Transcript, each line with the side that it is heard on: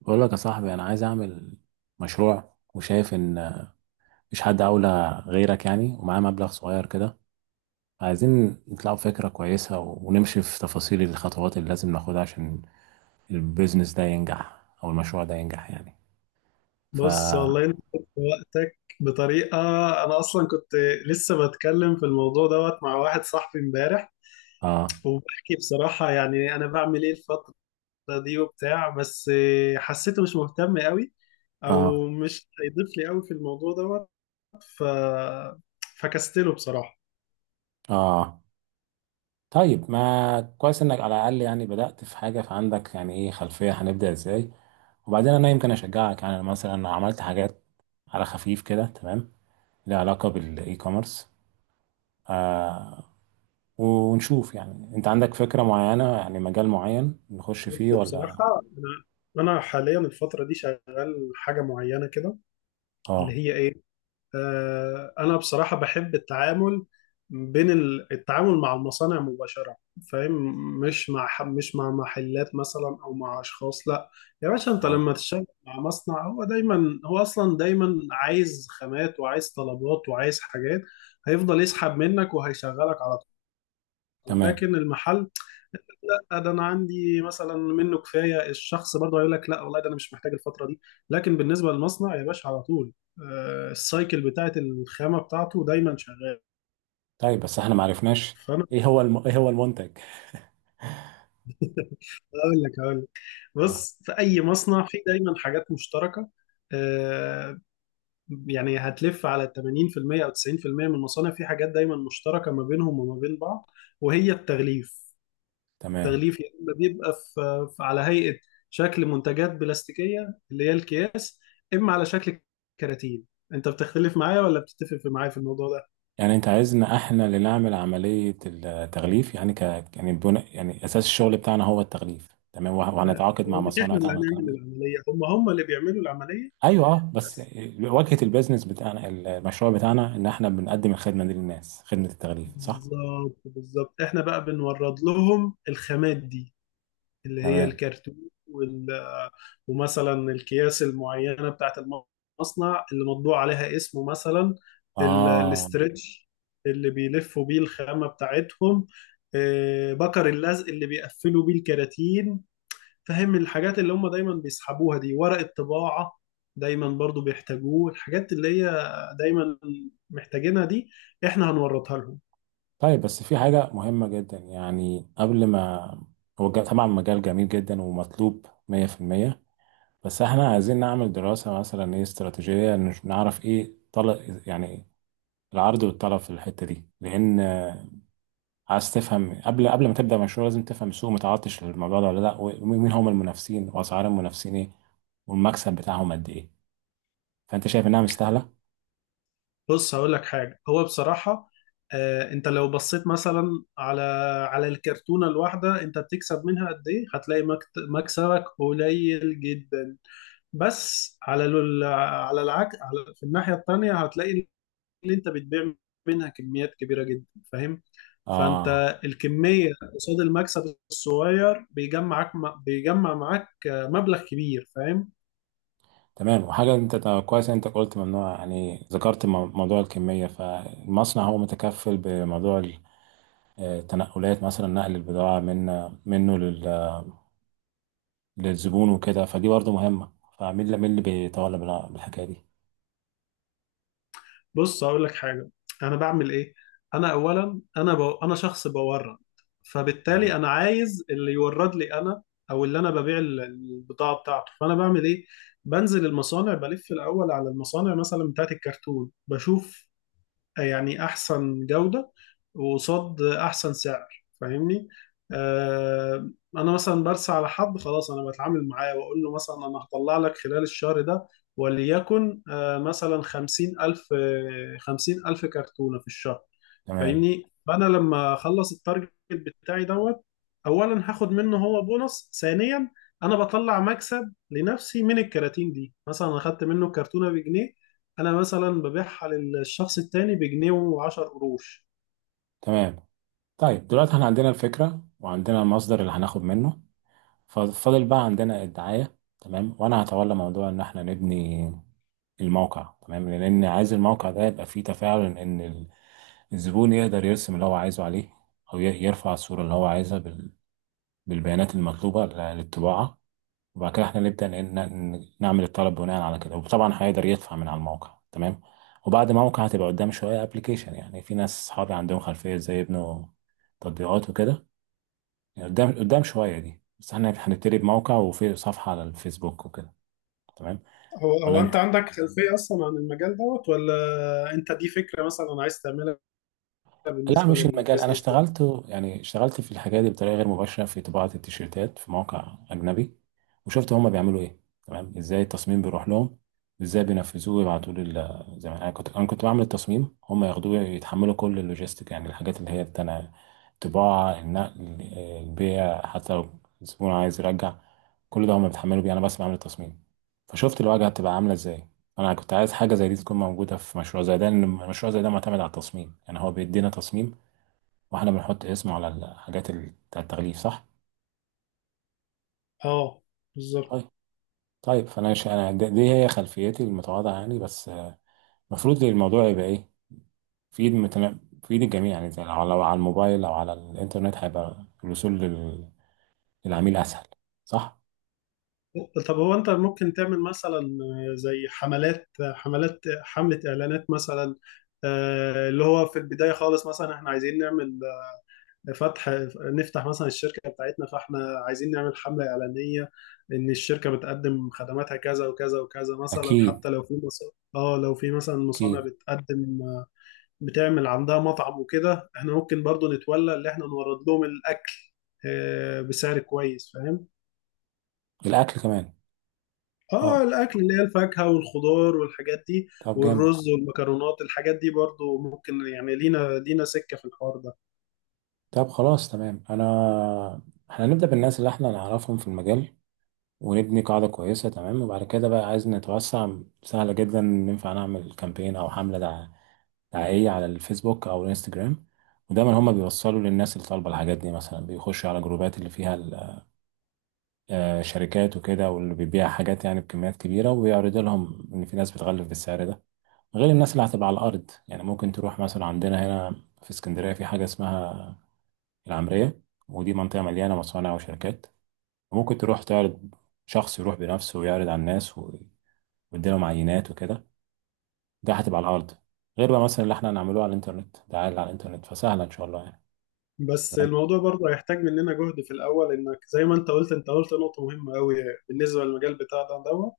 right: بقول لك يا صاحبي، انا عايز اعمل مشروع وشايف ان مش حد اولى غيرك يعني، ومعاه مبلغ صغير كده. عايزين نطلعوا فكرة كويسة ونمشي في تفاصيل الخطوات اللي لازم ناخدها عشان البيزنس ده ينجح او المشروع ده ينجح يعني. ف
left: بص والله انت خدت وقتك بطريقه. انا اصلا كنت لسه بتكلم في الموضوع دوت مع واحد صاحبي امبارح، وبحكي بصراحه يعني انا بعمل ايه الفتره دي وبتاع، بس حسيته مش مهتم قوي
right: اه
left: او مش هيضيف لي قوي في الموضوع دوت. ف فكستله بصراحه.
right: اه طيب، ما كويس انك على الاقل يعني بدأت في حاجة. فعندك يعني ايه خلفية؟ هنبدأ ازاي؟ وبعدين انا يمكن اشجعك، يعني أنا مثلا عملت حاجات على خفيف كده، تمام؟ ليها علاقة بالاي كوميرس. ونشوف يعني انت عندك فكرة معينة يعني مجال معين نخش فيه
left: بس
right: ولا.
left: بصراحه انا حاليا الفتره دي شغال حاجه معينه كده، اللي
right: اه.
left: هي ايه؟ انا بصراحه بحب التعامل بين التعامل مع المصانع مباشره، فاهم؟ مش مع محلات مثلا او مع اشخاص، لا. يا باشا انت
right: اه،
left: لما تشتغل مع مصنع، هو دايما، هو اصلا دايما عايز خامات وعايز طلبات وعايز حاجات، هيفضل يسحب منك وهيشغلك على طول.
right: تمام.
left: لكن المحل لا، ده انا عندي مثلا منه كفايه، الشخص برضه هيقول لك لا والله ده انا مش محتاج الفتره دي. لكن بالنسبه للمصنع يا باشا على طول، السايكل بتاعت الخامه بتاعته دايما شغال.
right: طيب بس احنا ما عرفناش
left: فانا
right: ايه هو ايه هو المنتج؟
left: هقول لك،
right: اه،
left: بص في اي مصنع في دايما حاجات مشتركه. آه، يعني هتلف على 80% او 90% من المصانع، في حاجات دايما مشتركه ما بينهم وما بين بعض، وهي التغليف.
right: تمام.
left: التغليف يا اما بيبقى على هيئه شكل منتجات بلاستيكيه اللي هي الكياس، اما على شكل كراتين. انت بتختلف معايا ولا بتتفق معايا في الموضوع ده؟
right: يعني انت عايزنا احنا اللي نعمل عملية التغليف، يعني ك يعني بناء، يعني اساس الشغل بتاعنا هو التغليف، تمام؟
left: لا،
right: وهنتعاقد مع
left: هو مش
right: مصانع
left: احنا اللي
right: تعمل الكلام
left: هنعمل
right: ده.
left: العمليه، هم اللي بيعملوا العمليه،
right: ايوه، اه، بس
left: بس.
right: واجهة البيزنس بتاعنا، المشروع بتاعنا، ان احنا بنقدم الخدمة دي للناس، خدمة التغليف، صح؟
left: بالظبط بالظبط، احنا بقى بنورد لهم الخامات دي اللي هي
right: تمام.
left: الكرتون وال... ومثلا الأكياس المعينة بتاعت المصنع اللي مطبوع عليها اسمه مثلا،
right: اه.
left: الاسترتش اللي بيلفوا بيه الخامة بتاعتهم، بكر اللزق اللي بيقفلوا بيه الكراتين. فاهم الحاجات اللي هم دايما بيسحبوها دي؟ ورق الطباعة دايما برضو بيحتاجوه، الحاجات اللي هي دايما محتاجينها دي احنا هنورطها لهم.
right: طيب، بس في حاجة مهمة جدا يعني قبل ما هو طبعا مجال جميل جدا ومطلوب 100%، بس احنا عايزين نعمل دراسة مثلا ايه استراتيجية، نعرف ايه طلب يعني العرض والطلب في الحتة دي. لأن عايز تفهم، قبل ما تبدأ مشروع لازم تفهم السوق متعطش للموضوع ده ولا لا، ومين هم المنافسين، وأسعار المنافسين ايه، والمكسب بتاعهم قد ايه. فأنت شايف إنها مستاهلة؟
left: بص هقول لك حاجة، هو بصراحة انت لو بصيت مثلا على على الكرتونة الواحدة انت بتكسب منها قد ايه، هتلاقي مكسبك قليل جدا. بس على على العكس، على في الناحية التانية هتلاقي ان انت بتبيع منها كميات كبيرة جدا، فاهم؟
right: آه.
left: فانت الكمية قصاد المكسب الصغير بيجمعك، بيجمع معاك مبلغ كبير، فاهم؟
right: تمام. وحاجة انت، طب كويس انت قلت ممنوع، يعني ذكرت موضوع الكمية. فالمصنع هو متكفل بموضوع التنقلات، مثلا نقل البضاعة من منه للزبون وكده، فدي برضه مهمة. فمين اللي، مين اللي بيتولى بالحكاية دي؟
left: بص هقول لك حاجه، انا بعمل ايه؟ انا اولا انا شخص بورد،
right: تمام.
left: فبالتالي انا عايز اللي يورد لي انا، او اللي انا ببيع البضاعه بتاعته. فانا بعمل ايه؟ بنزل المصانع، بلف الاول على المصانع مثلا بتاعت الكرتون، بشوف يعني احسن جودة وقصاد احسن سعر، فاهمني؟ آه انا مثلا برسى على حد، خلاص انا بتعامل معاه واقول له مثلا انا هطلع لك خلال الشهر ده، وليكن مثلا خمسين الف، خمسين الف كرتونة في الشهر،
right: تمام.
left: فاهمني؟ فانا لما اخلص التارجت بتاعي دوت، اولا هاخد منه هو بونص، ثانيا انا بطلع مكسب لنفسي من الكراتين دي. مثلا اخدت منه كرتونه بجنيه، انا مثلا ببيعها للشخص التاني بجنيه وعشر قروش.
right: تمام. طيب، دلوقتي احنا عندنا الفكرة، وعندنا المصدر اللي هناخد منه، ففاضل بقى عندنا الدعاية، تمام؟ وانا هتولى موضوع ان احنا نبني الموقع، تمام؟ لان عايز الموقع ده يبقى فيه تفاعل ان الزبون يقدر يرسم اللي هو عايزه عليه، أو يرفع الصورة اللي هو عايزها بالبيانات المطلوبة للطباعة، وبعد كده احنا نبدأ نعمل الطلب بناء على كده. وطبعا هيقدر يدفع من على الموقع، تمام؟ وبعد موقع هتبقى قدام شوية ابلكيشن، يعني في ناس صحابي عندهم خلفية زي يبنوا تطبيقات وكده، يعني قدام، شوية دي، بس احنا هنبتدي بموقع وفي صفحة على الفيسبوك وكده، تمام.
left: هو
right: ولا
left: هو انت
right: انت،
left: عندك خلفية اصلا عن المجال دوت، ولا انت دي فكرة مثلا عايز تعملها
right: لا
left: بالنسبة
right: مش المجال. انا
left: للبيزنس ده؟
right: اشتغلت يعني، اشتغلت في الحاجات دي بطريقه غير مباشره في طباعه التيشيرتات في موقع اجنبي، وشفت هما بيعملوا ايه، تمام؟ ازاي التصميم بيروح لهم وازاي بينفذوه ويبعتوا لي ال، زي ما انا كنت، بعمل التصميم هما ياخدوه يتحملوا كل اللوجيستيك، يعني الحاجات اللي هي بتاع الطباعه، النقل، البيع، حتى لو الزبون عايز يرجع كل ده هما بيتحملوا بيه، انا بس بعمل التصميم. فشفت الواجهه بتبقى عامله ازاي. انا كنت عايز حاجه زي دي تكون موجوده في مشروع زي ده، لان المشروع زي ده معتمد على التصميم يعني. هو بيدينا تصميم واحنا بنحط اسمه على الحاجات بتاع التغليف، صح؟
left: اه، بالظبط.
right: طيب. طيب، انا دي هي خلفيتي المتواضعه يعني، بس آه، المفروض الموضوع يبقى ايه في ايد في ايد الجميع يعني، زي لو، على الموبايل او على الانترنت هيبقى الوصول للعميل اسهل، صح؟
left: طب هو انت ممكن تعمل مثلا زي حملات حملات حملة اعلانات مثلا، اللي هو في البداية خالص مثلا احنا عايزين نعمل فتح، نفتح مثلا الشركة بتاعتنا، فاحنا عايزين نعمل حملة إعلانية إن الشركة بتقدم خدماتها كذا وكذا وكذا مثلا،
right: اكيد.
left: حتى لو اه لو في مثلا مصانع
right: اكيد.
left: بتقدم، بتعمل عندها مطعم وكده، احنا ممكن برضو نتولى اللي احنا نورد لهم الأكل، بسعر كويس، فاهم؟
right: الاكل كمان. اه،
left: اه، الأكل اللي هي الفاكهة والخضار والحاجات دي
right: طب جامد.
left: والرز والمكرونات، الحاجات دي برضو ممكن يعني لينا لينا سكة في الحوار ده.
right: طب خلاص، تمام. احنا هنبدأ بالناس اللي احنا نعرفهم في المجال، ونبني قاعدة كويسة، تمام؟ وبعد كده بقى عايز نتوسع. سهلة جدا، ننفع نعمل كامبين أو حملة دعائية على الفيسبوك أو الانستجرام، ودايما هما بيوصلوا للناس اللي طالبة الحاجات دي. مثلا بيخشوا على جروبات اللي فيها شركات وكده، واللي بيبيع حاجات يعني بكميات كبيرة، وبيعرضوا لهم إن في ناس بتغلف بالسعر ده. غير الناس اللي هتبقى على الأرض، يعني ممكن تروح مثلا عندنا هنا في اسكندرية في حاجة اسمها العمرية، ودي منطقة مليانة مصانع وشركات، ممكن تروح تعرض، شخص يروح بنفسه ويعرض على الناس واديلهم عينات وكده. ده هتبقى على الارض، غير بقى مثلا اللي احنا هنعمله على الانترنت. ده عادي، على الانترنت فسهله ان شاء الله يعني.
left: بس الموضوع برضه هيحتاج مننا جهد في الأول، إنك زي ما أنت قلت، أنت قلت نقطة مهمة أوي بالنسبة للمجال بتاع ده دوت.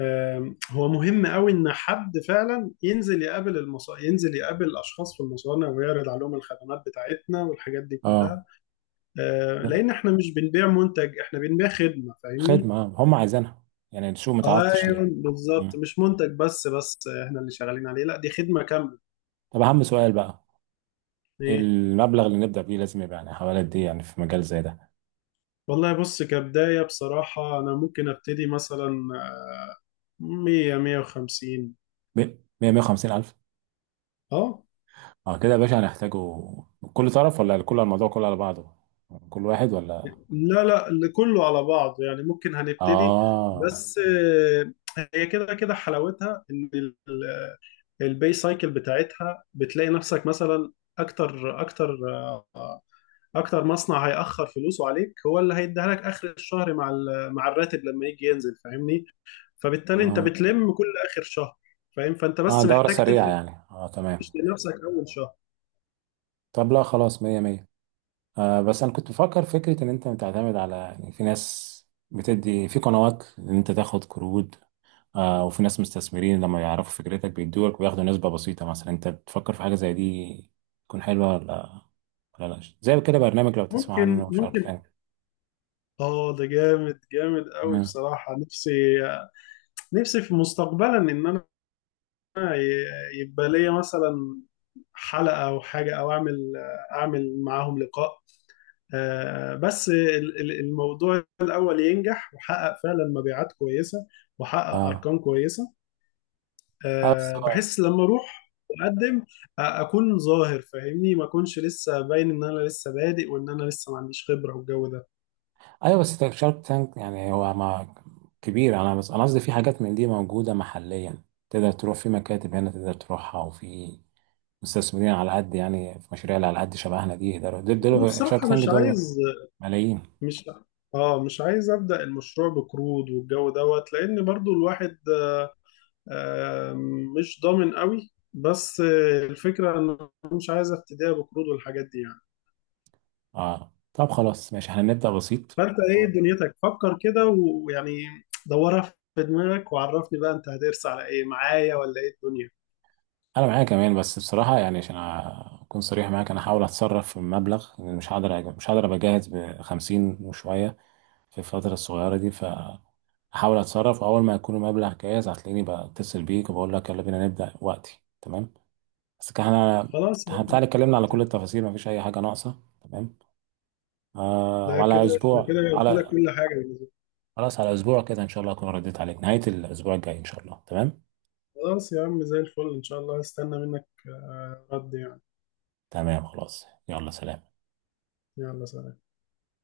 left: هو مهم أوي إن حد فعلا ينزل يقابل ينزل يقابل أشخاص في المصانع ويعرض عليهم الخدمات بتاعتنا والحاجات دي
right: اه.
left: كلها، لأن إحنا مش بنبيع منتج، إحنا بنبيع خدمة، فاهمني؟
right: خدمه، آه. هم عايزينها، يعني السوق متعطش ليه.
left: أيوه بالظبط،
right: مم.
left: مش منتج بس إحنا اللي شغالين عليه، لا دي خدمة كاملة.
right: طب اهم سؤال بقى،
left: إيه؟
right: المبلغ اللي نبدا بيه لازم يبقى يعني حوالي قد ايه يعني في مجال زي ده؟
left: والله بص، كبداية بصراحة أنا ممكن أبتدي مثلا 100 150.
right: 100 150 الف؟
left: اه،
right: اه كده يا باشا هنحتاجه؟ كل طرف ولا كل الموضوع كله على بعضه؟ كل واحد ولا؟
left: لا لا، اللي كله على بعضه يعني، ممكن هنبتدي.
right: اه.
left: بس هي كده كده حلاوتها، ان البي سايكل بتاعتها، بتلاقي نفسك مثلا اكتر اكتر اكتر مصنع هيأخر فلوسه عليك هو اللي هيديها لك اخر الشهر مع مع الراتب لما يجي ينزل، فاهمني؟ فبالتالي انت
right: اه,
left: بتلم كل اخر شهر، فاهم؟ فانت
right: آه،
left: بس
right: دورة
left: محتاج
right: سريعة يعني،
left: تفرش
right: اه تمام.
left: لنفسك اول شهر.
right: طب لا خلاص، مية مية. آه، بس انا كنت بفكر فكره ان انت بتعتمد على، يعني في ناس بتدي في قنوات ان انت تاخد قروض، آه، وفي ناس مستثمرين لما يعرفوا فكرتك بيدولك وياخدوا نسبه بسيطه. مثلا انت بتفكر في حاجه زي دي تكون حلوه ولا ولا لا؟ زي كده برنامج، لو تسمع
left: ممكن،
right: عنه، شارك
left: ممكن.
right: تانك.
left: اه ده جامد، جامد قوي
right: اه.
left: بصراحة. نفسي، نفسي في مستقبلا ان انا يبقى ليا مثلا حلقة او حاجة، او اعمل، معاهم لقاء، بس الموضوع الاول ينجح وحقق فعلا مبيعات كويسة وحقق
right: اه.
left: ارقام كويسة.
right: آه، بس هو،
left: بحس لما اروح اقدم اكون ظاهر، فاهمني؟ ما اكونش لسه باين ان انا لسه بادئ، وان انا لسه ما عنديش خبرة والجو ده.
right: ايوه بس شارك تانك يعني هو ما كبير انا، بس انا قصدي في حاجات من دي موجوده محليا. تقدر تروح في مكاتب هنا تقدر تروحها، وفي مستثمرين على قد يعني في مشاريع اللي على قد شبهنا دي يقدروا، دول، دول شارك
left: وبصراحة
right: تانك دول ملايين.
left: مش اه مش عايز ابدا المشروع بقروض والجو دوت، لان برضو الواحد آم، مش ضامن قوي. بس الفكرة ان أنا مش عايز افتديها بقروض والحاجات دي يعني.
right: اه، طب خلاص، ماشي، احنا نبدا بسيط.
left: فانت ايه دنيتك؟ فكر كده ويعني دورها في دماغك، وعرفني بقى انت هترسى على ايه معايا ولا ايه الدنيا.
right: انا معايا كمان، بس بصراحه يعني عشان اكون صريح معاك، انا هحاول اتصرف في المبلغ، لأن مش هقدر مش هقدر ابقى جاهز ب 50 وشويه في الفتره الصغيره دي. احاول اتصرف، اول ما يكون المبلغ جاهز هتلاقيني بتصل بيك وبقول لك يلا بينا نبدا وقتي، تمام؟ بس كان احنا،
left: خلاص يا
right: إحنا
left: عم،
right: بتاع اتكلمنا على كل التفاصيل، مفيش اي حاجه ناقصه، تمام؟ آه،
left: ده
right: وعلى
left: كده، ده
right: اسبوع،
left: كده قلت لك
right: على،
left: كل حاجة بالنسبة لي.
right: خلاص على اسبوع كده ان شاء الله اكون رديت عليك نهايه الاسبوع الجاي ان شاء الله، تمام.
left: خلاص يا عم، زي الفل ان شاء الله، هستنى منك رد يعني.
right: تمام، خلاص، يلا سلام.
left: يلا سلام.